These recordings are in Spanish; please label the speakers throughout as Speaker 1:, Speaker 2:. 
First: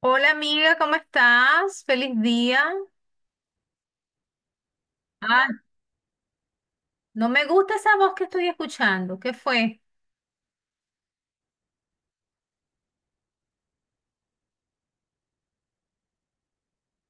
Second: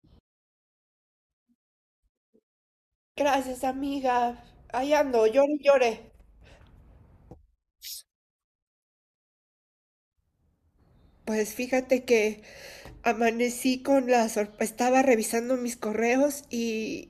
Speaker 1: Hola amiga, ¿cómo estás? Feliz día.
Speaker 2: Gracias, amiga. Ahí ando, llore,
Speaker 1: Ah,
Speaker 2: y llore.
Speaker 1: no me gusta esa voz que estoy escuchando. ¿Qué fue?
Speaker 2: Pues fíjate que amanecí con la sorpresa, estaba revisando mis correos y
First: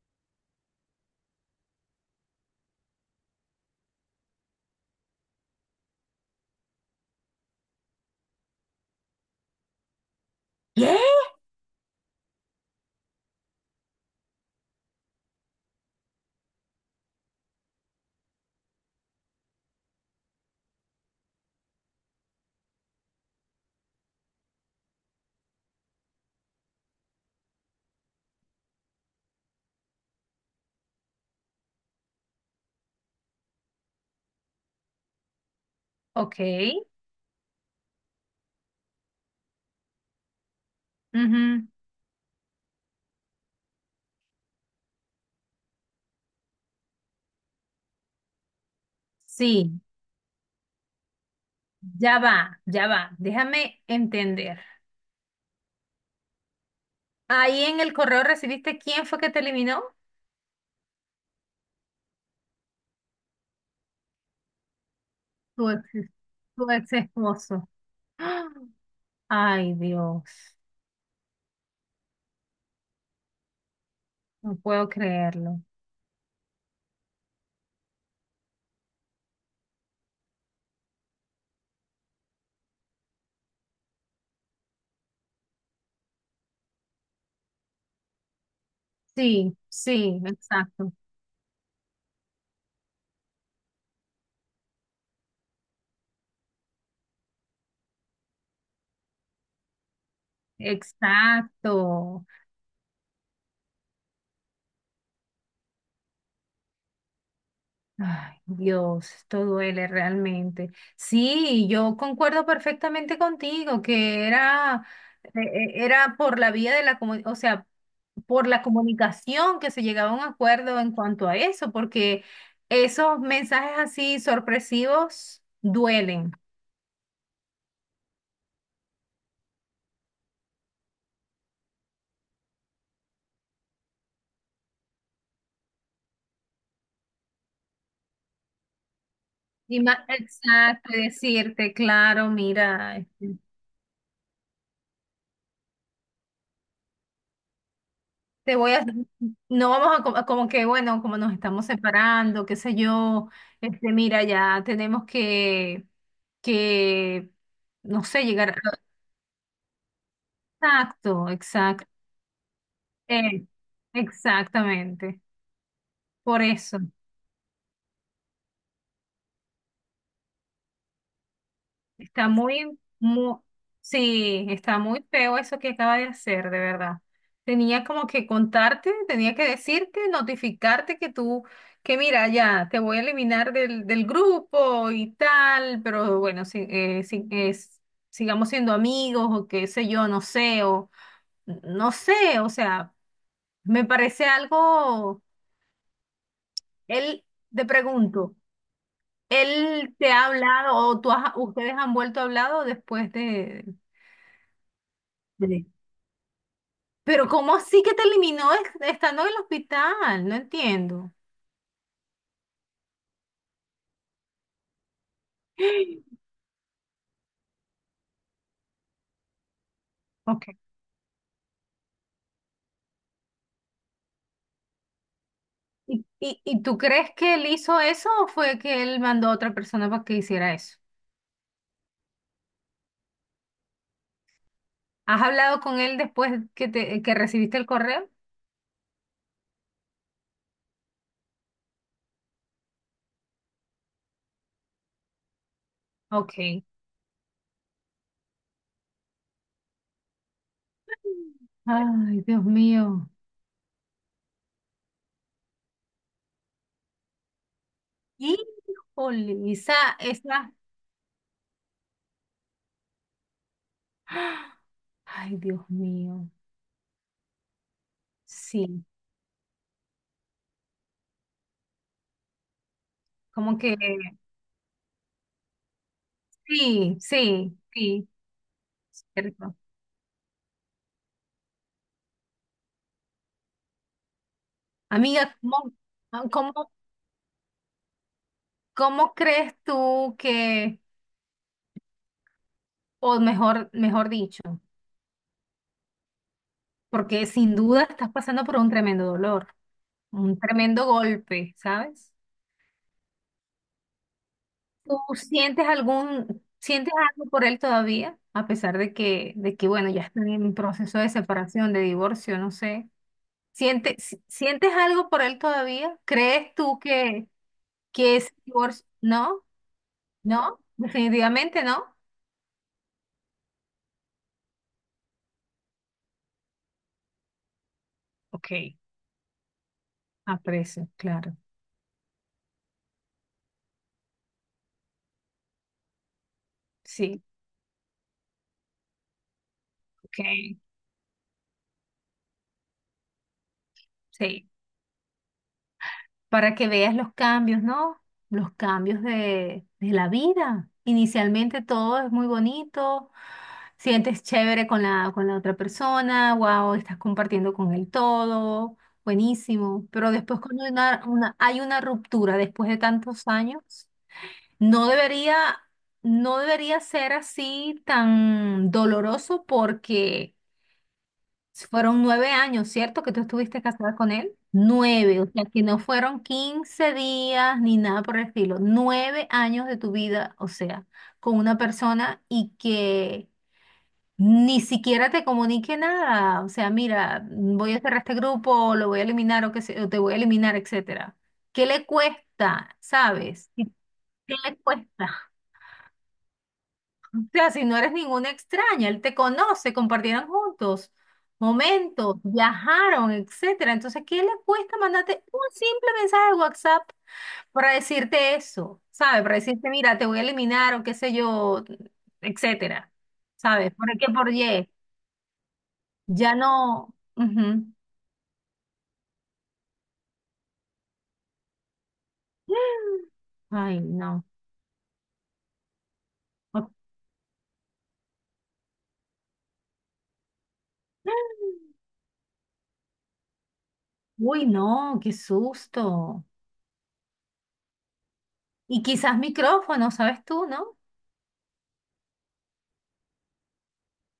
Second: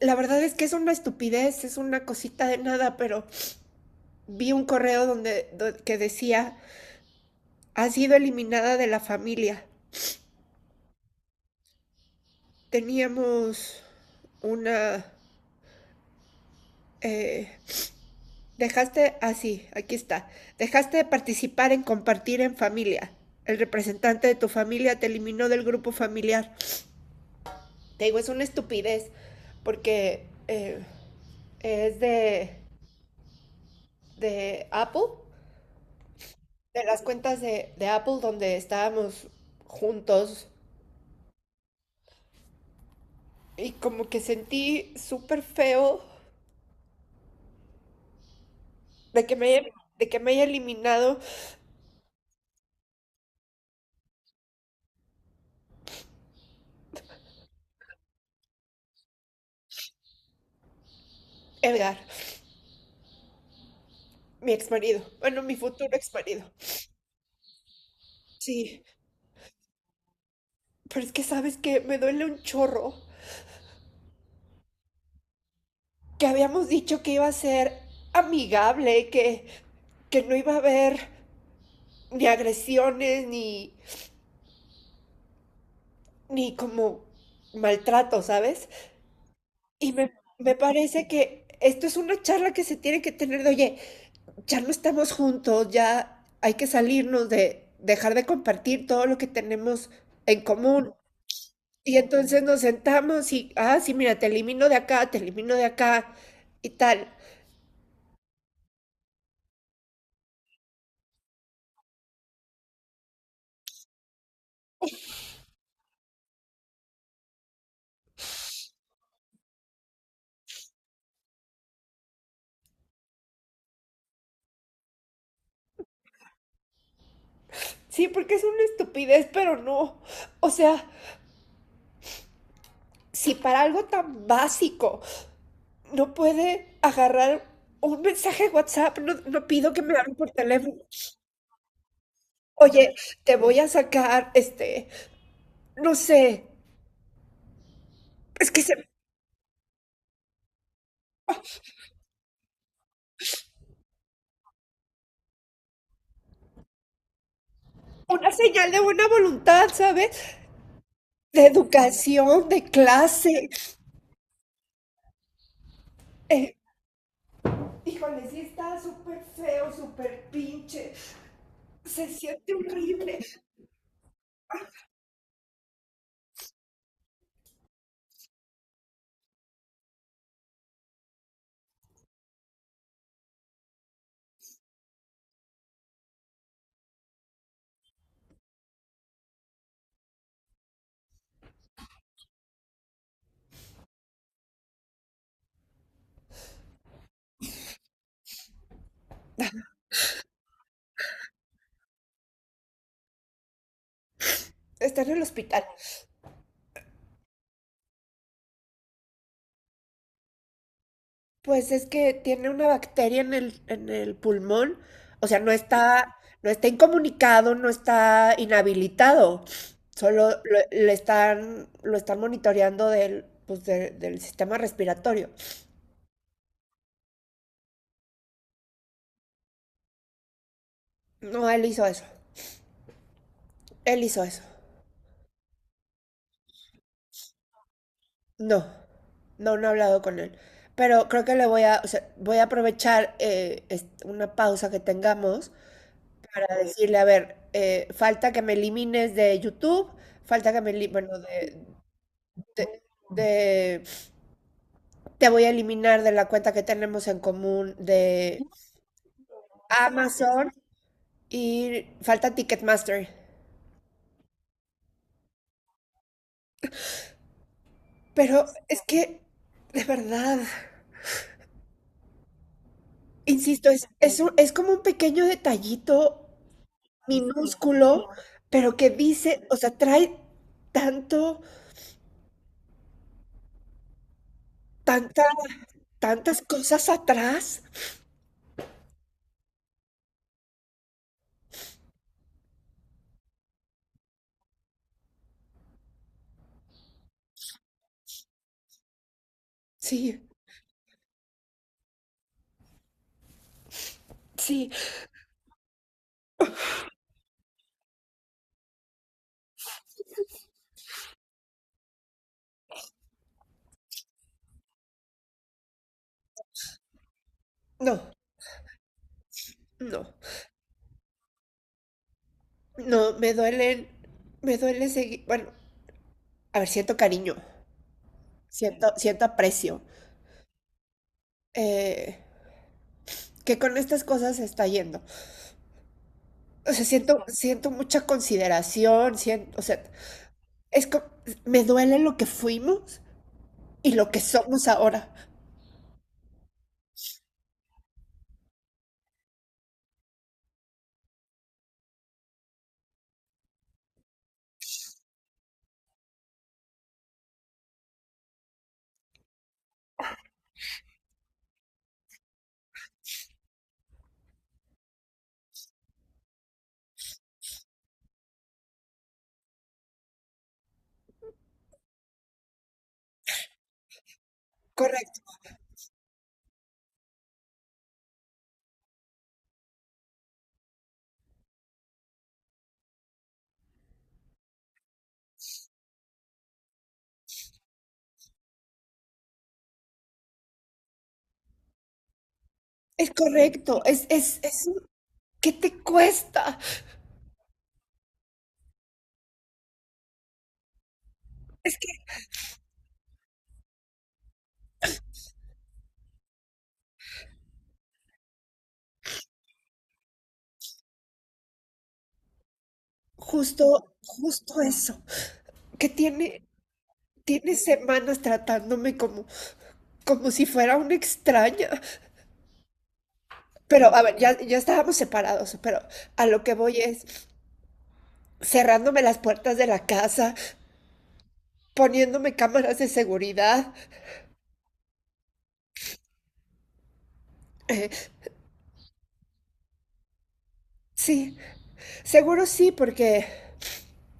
Speaker 2: la verdad es que es una estupidez, es una cosita de nada, pero vi un correo donde, que decía, ha sido eliminada de la familia.
Speaker 1: ¿Qué?
Speaker 2: Teníamos una. eh, Dejaste, así, aquí está. Dejaste de participar en compartir en familia. El representante de tu familia te eliminó del grupo familiar. Te digo, es una estupidez porque es de Apple,
Speaker 1: Ok.
Speaker 2: de las cuentas de Apple donde estábamos juntos
Speaker 1: Ujú.
Speaker 2: y como que sentí súper feo de que, me haya,
Speaker 1: Sí,
Speaker 2: de que me haya eliminado
Speaker 1: ya va, ya va. Déjame entender. Ahí en el correo, ¿recibiste quién fue que te eliminó?
Speaker 2: Edgar, mi ex marido, bueno, mi
Speaker 1: Tu ex,
Speaker 2: futuro ex marido.
Speaker 1: tu ex esposo. ¡Ah!
Speaker 2: Sí,
Speaker 1: Ay, Dios,
Speaker 2: pero es que sabes que me duele un chorro
Speaker 1: no puedo creerlo.
Speaker 2: que habíamos dicho que iba a ser amigable, que no iba a haber ni agresiones ni como maltrato, ¿sabes?
Speaker 1: Sí,
Speaker 2: Y me,
Speaker 1: sí,
Speaker 2: me
Speaker 1: exacto.
Speaker 2: parece que esto es una charla que se tiene que tener de, oye, ya no estamos juntos, ya hay que salirnos de dejar de compartir todo lo que tenemos en común. Y
Speaker 1: Exacto.
Speaker 2: entonces nos sentamos y, ah, sí, mira, te elimino de acá, te elimino de acá y tal.
Speaker 1: Ay, Dios, esto duele realmente. Sí, yo concuerdo perfectamente contigo que era por la vía de la comunicación, o sea, por la comunicación que se llegaba a un acuerdo en cuanto a eso, porque esos mensajes así sorpresivos duelen.
Speaker 2: Sí, porque es una estupidez, pero no. O sea, si para algo tan básico no puede agarrar un mensaje de WhatsApp, no, no pido
Speaker 1: Y
Speaker 2: que me
Speaker 1: más,
Speaker 2: hablen por teléfono.
Speaker 1: exacto, y decirte, claro,
Speaker 2: Oye,
Speaker 1: mira.
Speaker 2: te voy a sacar, este, no sé, es
Speaker 1: Te
Speaker 2: que
Speaker 1: voy
Speaker 2: se,
Speaker 1: a, no vamos a, como que, bueno, como nos estamos separando, qué sé yo, mira, ya tenemos que, no sé,
Speaker 2: una
Speaker 1: llegar a.
Speaker 2: señal de buena voluntad, ¿sabes?
Speaker 1: Exacto,
Speaker 2: De
Speaker 1: exacto,
Speaker 2: educación, de
Speaker 1: eh,
Speaker 2: clase.
Speaker 1: exactamente, por
Speaker 2: Eh,
Speaker 1: eso.
Speaker 2: Híjole, sí está súper feo, súper pinche. Se
Speaker 1: Está
Speaker 2: siente
Speaker 1: muy,
Speaker 2: horrible.
Speaker 1: muy, sí, está muy feo eso que acaba de hacer, de verdad. Tenía como que contarte, tenía que decirte, notificarte que tú, que mira, ya, te voy a eliminar del grupo y tal, pero bueno, sigamos siendo amigos o qué sé yo, no sé, o sea, me parece algo, él, te pregunto, ¿él te ha hablado o ustedes han vuelto a hablado después de.
Speaker 2: Está en el hospital.
Speaker 1: Sí. Pero ¿cómo así que te eliminó estando en el hospital? No entiendo.
Speaker 2: Pues es que tiene una bacteria en el pulmón, o sea, no está incomunicado, no está inhabilitado, solo
Speaker 1: Ok.
Speaker 2: lo están monitoreando del, pues, del sistema respiratorio.
Speaker 1: ¿Y tú crees que él hizo eso o fue que él mandó a otra persona para que hiciera eso?
Speaker 2: No, él hizo eso, él hizo eso.
Speaker 1: ¿Has hablado con él después que recibiste el correo?
Speaker 2: No, no, no he hablado con él, pero creo que le voy a, o sea, voy a aprovechar una pausa que tengamos para
Speaker 1: Ok.
Speaker 2: decirle, a ver, falta que me elimines de YouTube, falta bueno,
Speaker 1: Ay, Dios
Speaker 2: de,
Speaker 1: mío.
Speaker 2: de, te voy a eliminar de la cuenta que tenemos en común de
Speaker 1: Híjole, esa,
Speaker 2: Amazon
Speaker 1: esa.
Speaker 2: y falta Ticketmaster.
Speaker 1: ¡Ah! Ay, Dios mío.
Speaker 2: Pero es
Speaker 1: Sí,
Speaker 2: que, de verdad,
Speaker 1: como
Speaker 2: insisto,
Speaker 1: que
Speaker 2: es como un pequeño detallito
Speaker 1: sí, sí,
Speaker 2: minúsculo,
Speaker 1: sí.
Speaker 2: pero que dice,
Speaker 1: Cierto.
Speaker 2: o sea, trae tanto, tanta,
Speaker 1: Amiga,
Speaker 2: tantas
Speaker 1: cómo
Speaker 2: cosas atrás.
Speaker 1: ¿Cómo crees tú que, o mejor dicho, porque sin duda estás pasando por un tremendo dolor,
Speaker 2: Sí,
Speaker 1: un tremendo golpe, ¿sabes?
Speaker 2: sí,
Speaker 1: ¿Tú sientes sientes algo por él todavía? A pesar de que, bueno, ya están en proceso de separación, de divorcio, no sé. ¿Sientes, si- sientes algo por él todavía? ¿Crees tú que,
Speaker 2: no,
Speaker 1: que ese divorcio? No,
Speaker 2: no,
Speaker 1: no, definitivamente no.
Speaker 2: no, me duele seguir, bueno, a ver, siento cariño,
Speaker 1: Ok,
Speaker 2: siento aprecio,
Speaker 1: aprecio, claro.
Speaker 2: eh, que con estas cosas se está yendo. O sea,
Speaker 1: Sí,
Speaker 2: siento mucha consideración, siento, o sea,
Speaker 1: ok,
Speaker 2: es co- me duele lo que fuimos y lo que
Speaker 1: sí.
Speaker 2: somos ahora.
Speaker 1: Para que veas los cambios, ¿no? Los cambios de la vida. Inicialmente todo es muy bonito, sientes chévere con la otra persona, wow, estás compartiendo con él todo, buenísimo. Pero después cuando hay una ruptura después de tantos años, no debería, no debería ser así tan doloroso porque fueron 9 años, ¿cierto? Que tú estuviste casada con él. 9,
Speaker 2: Correcto,
Speaker 1: o sea, que no fueron 15 días ni nada por el estilo. 9 años de tu vida, o sea, con una persona y que ni siquiera te comunique nada. O sea, mira, voy a cerrar este grupo, lo voy a eliminar o te voy a eliminar, etcétera. ¿Qué le cuesta,
Speaker 2: es
Speaker 1: sabes?
Speaker 2: correcto,
Speaker 1: ¿Qué le cuesta?
Speaker 2: ¿qué te cuesta?
Speaker 1: Sea, si no eres ninguna extraña, él te conoce, compartieron juntos
Speaker 2: Es que
Speaker 1: momentos, viajaron, etcétera. Entonces, ¿qué le cuesta mandarte un simple mensaje de WhatsApp para decirte eso? ¿Sabes? Para decirte, mira, te voy a eliminar o qué sé yo, etcétera. ¿Sabes? ¿Por
Speaker 2: justo,
Speaker 1: qué? Por
Speaker 2: justo
Speaker 1: Y.
Speaker 2: eso, que
Speaker 1: Ya no.
Speaker 2: tiene
Speaker 1: Ujú.
Speaker 2: semanas tratándome como si fuera una extraña.
Speaker 1: Ay,
Speaker 2: Pero, a ver,
Speaker 1: no.
Speaker 2: ya estábamos separados, pero a lo que
Speaker 1: O-
Speaker 2: voy es cerrándome las puertas de la casa, poniéndome cámaras de seguridad.
Speaker 1: Uy, no, qué susto.
Speaker 2: Eh,
Speaker 1: Y quizás micrófono, ¿sabes tú, no?
Speaker 2: sí, seguro sí, porque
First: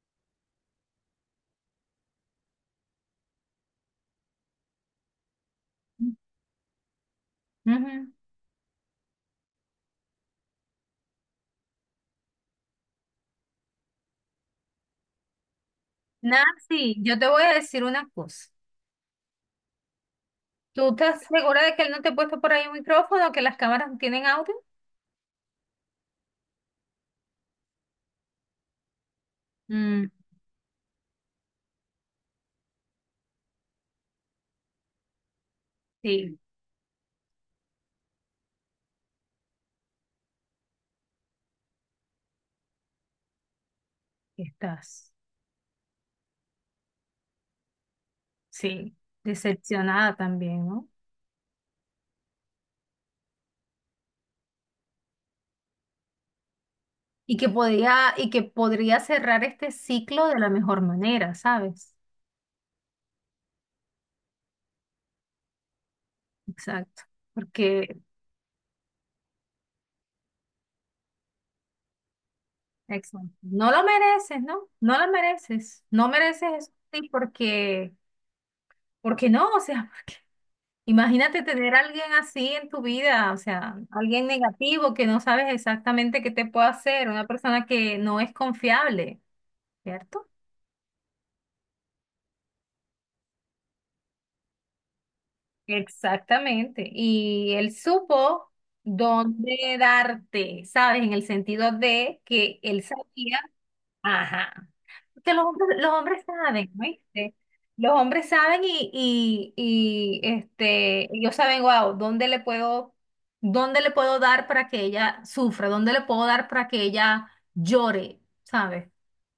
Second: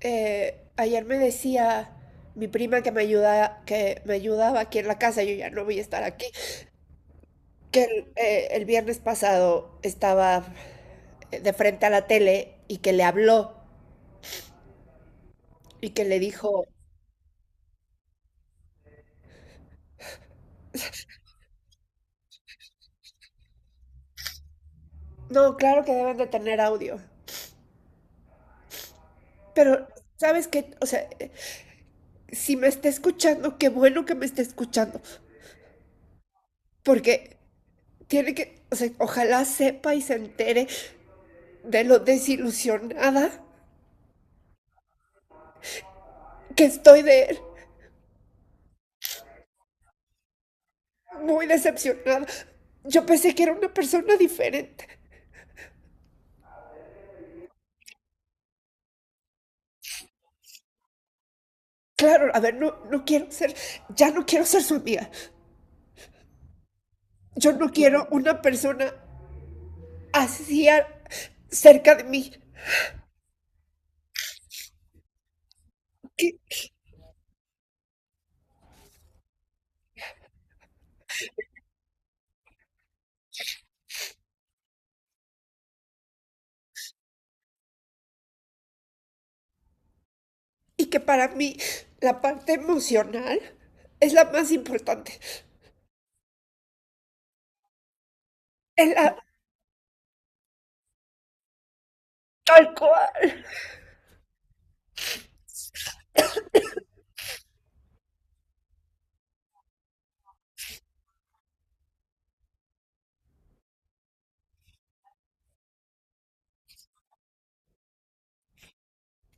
Speaker 2: ayer me decía mi prima que me ayudaba aquí en la casa, yo ya no voy a estar aquí, que
Speaker 1: Ujú.
Speaker 2: el viernes pasado estaba de frente a la tele y que le habló y que le dijo,
Speaker 1: Nancy, yo te voy a decir una cosa. ¿Tú estás segura de que él no te ha puesto por ahí un micrófono, que las cámaras no tienen audio?
Speaker 2: no, claro que deben de tener audio, pero
Speaker 1: Mm,
Speaker 2: sabes que, o sea, si me está escuchando, qué bueno que me esté escuchando,
Speaker 1: sí,
Speaker 2: porque o sea, ojalá sepa y se entere de lo desilusionada
Speaker 1: estás.
Speaker 2: que estoy de él.
Speaker 1: Sí, decepcionada también, ¿no?
Speaker 2: Muy decepcionada. Yo pensé que era una persona diferente.
Speaker 1: Y que podría cerrar este ciclo de la mejor manera, ¿sabes?
Speaker 2: Claro, a ver, no, ya no quiero ser su amiga.
Speaker 1: Exacto.
Speaker 2: Yo no
Speaker 1: Porque,
Speaker 2: quiero una persona así cerca de mí.
Speaker 1: exacto, no lo mereces, ¿no? No lo mereces. No
Speaker 2: Y,
Speaker 1: mereces eso, sí, porque no, o sea. Imagínate tener a alguien así en tu vida, o sea, alguien negativo que no sabes exactamente qué te puede hacer, una persona que no es confiable, ¿cierto?
Speaker 2: y que para mí la parte emocional es la más importante.
Speaker 1: Exactamente. Y él supo
Speaker 2: Es la
Speaker 1: dónde darte, ¿sabes? En el sentido de que
Speaker 2: tal
Speaker 1: él sabía,
Speaker 2: cual.
Speaker 1: ajá. Que los hombres saben, ¿viste? Los hombres saben y ellos saben, wow, ¿dónde le puedo dar para que ella sufra? ¿Dónde le puedo dar para que ella llore? ¿Sabes?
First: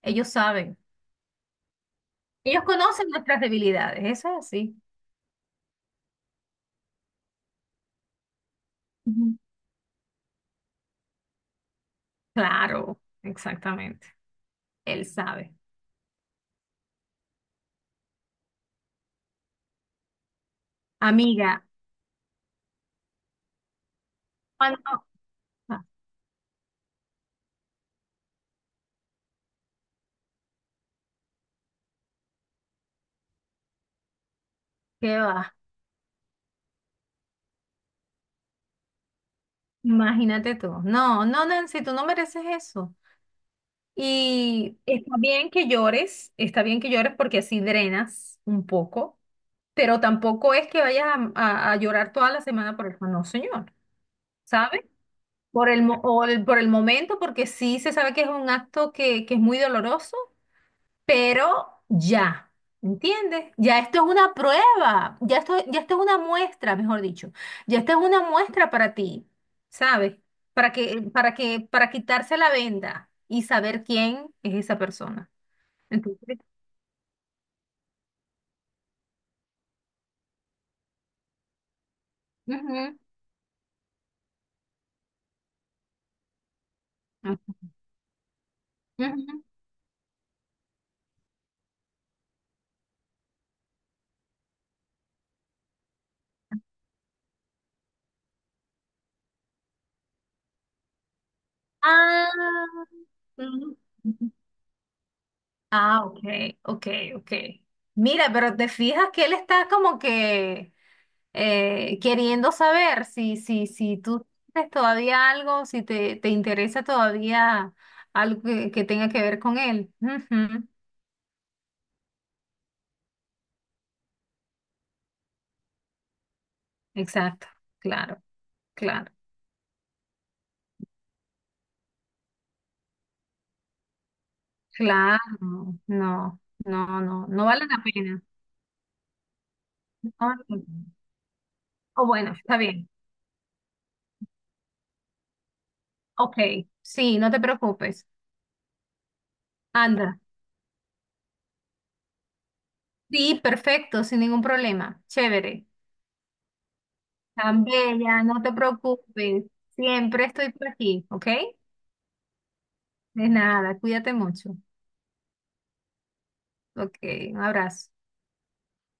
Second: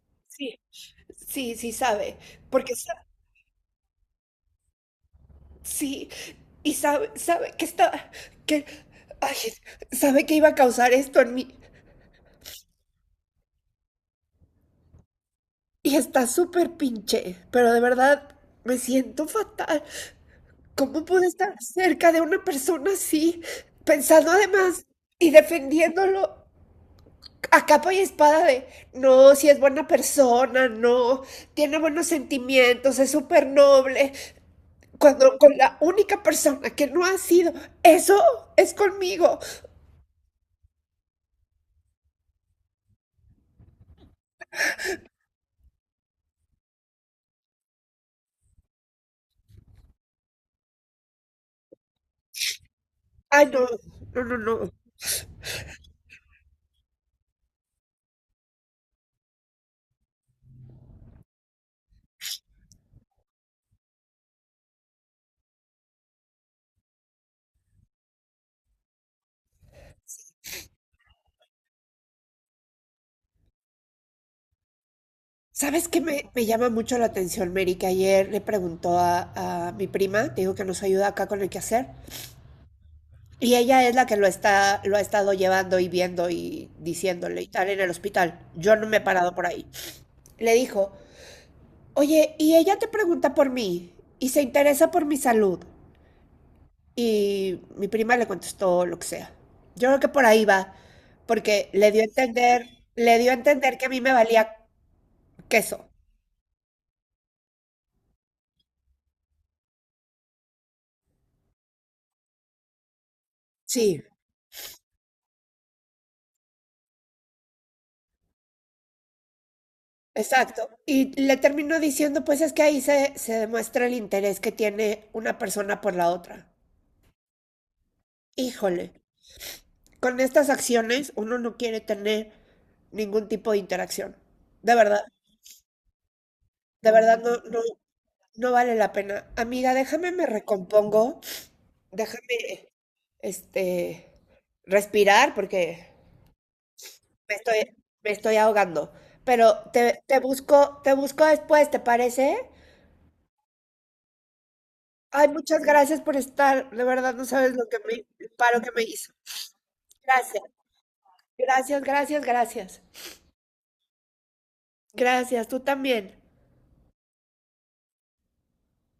Speaker 1: Ellos
Speaker 2: Sí,
Speaker 1: saben.
Speaker 2: sí, sí sabe.
Speaker 1: Ellos
Speaker 2: Porque sa-
Speaker 1: conocen nuestras debilidades, eso es así.
Speaker 2: Sí, y sabe que está, que, ay,
Speaker 1: Ujú.
Speaker 2: sabe que iba a causar esto en mí.
Speaker 1: Claro, exactamente. Él sabe.
Speaker 2: Y está súper pinche, pero de verdad me siento fatal. ¿Cómo pude estar
Speaker 1: Amiga,
Speaker 2: cerca de una persona así, pensando
Speaker 1: cuando.
Speaker 2: además y
Speaker 1: Ah,
Speaker 2: defendiéndolo a capa y espada de, no, si es buena persona, no, tiene buenos sentimientos, es súper noble,
Speaker 1: ¿qué
Speaker 2: cuando
Speaker 1: va?
Speaker 2: con la única persona que no ha sido, eso es conmigo.
Speaker 1: Imagínate tú. No, no, Nancy, tú no mereces eso. Y está bien que llores, está bien que llores porque así drenas un poco, pero tampoco es que vayas a, a llorar toda la semana por eso, no,
Speaker 2: Ay, no,
Speaker 1: señor,
Speaker 2: no, no, no.
Speaker 1: sabes. Por el, mo- o el- por el momento, porque sí se sabe que es un acto que es muy doloroso, pero ya, ¿entiendes? Ya esto es una prueba, ya esto es una muestra, mejor dicho, ya esto es una muestra para ti, ¿sabes? Para quitarse la venda y saber quién es esa persona.
Speaker 2: ¿Sabes qué
Speaker 1: Entonces,
Speaker 2: me llama mucho la atención, Mary? Que ayer le preguntó a mi prima, te digo que nos ayuda acá con el quehacer,
Speaker 1: ujú,
Speaker 2: y ella es la que lo ha estado llevando y viendo y diciéndole y
Speaker 1: ujú,
Speaker 2: tal en el hospital. Yo no me he parado
Speaker 1: ujú.
Speaker 2: por ahí. Le dijo, oye, y ella te pregunta por mí y se interesa por mi salud. Y mi prima le contestó lo que sea. Yo creo que por ahí va, porque
Speaker 1: Ah.
Speaker 2: le dio a
Speaker 1: Mm.
Speaker 2: entender que a mí me valía queso.
Speaker 1: Ah, ok, ok, ok. Mira, pero te fijas que él está como que queriendo saber si
Speaker 2: Sí,
Speaker 1: tú tienes todavía algo, si te interesa todavía algo que tenga que ver con él. Ujú.
Speaker 2: exacto. Y le terminó diciendo, pues es que ahí se demuestra el interés que tiene una persona por la otra.
Speaker 1: Exacto, claro,
Speaker 2: Híjole,
Speaker 1: claro,
Speaker 2: con estas acciones uno no quiere tener ningún tipo de interacción. De verdad,
Speaker 1: claro. No,
Speaker 2: de
Speaker 1: no,
Speaker 2: verdad
Speaker 1: no,
Speaker 2: no,
Speaker 1: no
Speaker 2: no,
Speaker 1: vale la pena.
Speaker 2: no vale la pena. Amiga, déjame
Speaker 1: No
Speaker 2: me
Speaker 1: vale la pena.
Speaker 2: recompongo,
Speaker 1: O bueno, está
Speaker 2: déjame,
Speaker 1: bien.
Speaker 2: este, respirar porque
Speaker 1: Ok, sí, no
Speaker 2: me
Speaker 1: te
Speaker 2: estoy,
Speaker 1: preocupes.
Speaker 2: me estoy ahogando. Pero
Speaker 1: Anda.
Speaker 2: te busco después, ¿te parece?
Speaker 1: Sí, perfecto, sin ningún problema.
Speaker 2: Ay, muchas
Speaker 1: Chévere.
Speaker 2: gracias por estar. De verdad, no sabes
Speaker 1: Tan bella,
Speaker 2: el
Speaker 1: no te
Speaker 2: paro que me hizo.
Speaker 1: preocupes. Siempre
Speaker 2: Gracias,
Speaker 1: estoy por aquí, ¿ok?
Speaker 2: gracias, gracias, gracias.
Speaker 1: De nada, cuídate mucho.
Speaker 2: Gracias, tú también.
Speaker 1: Ok, un abrazo.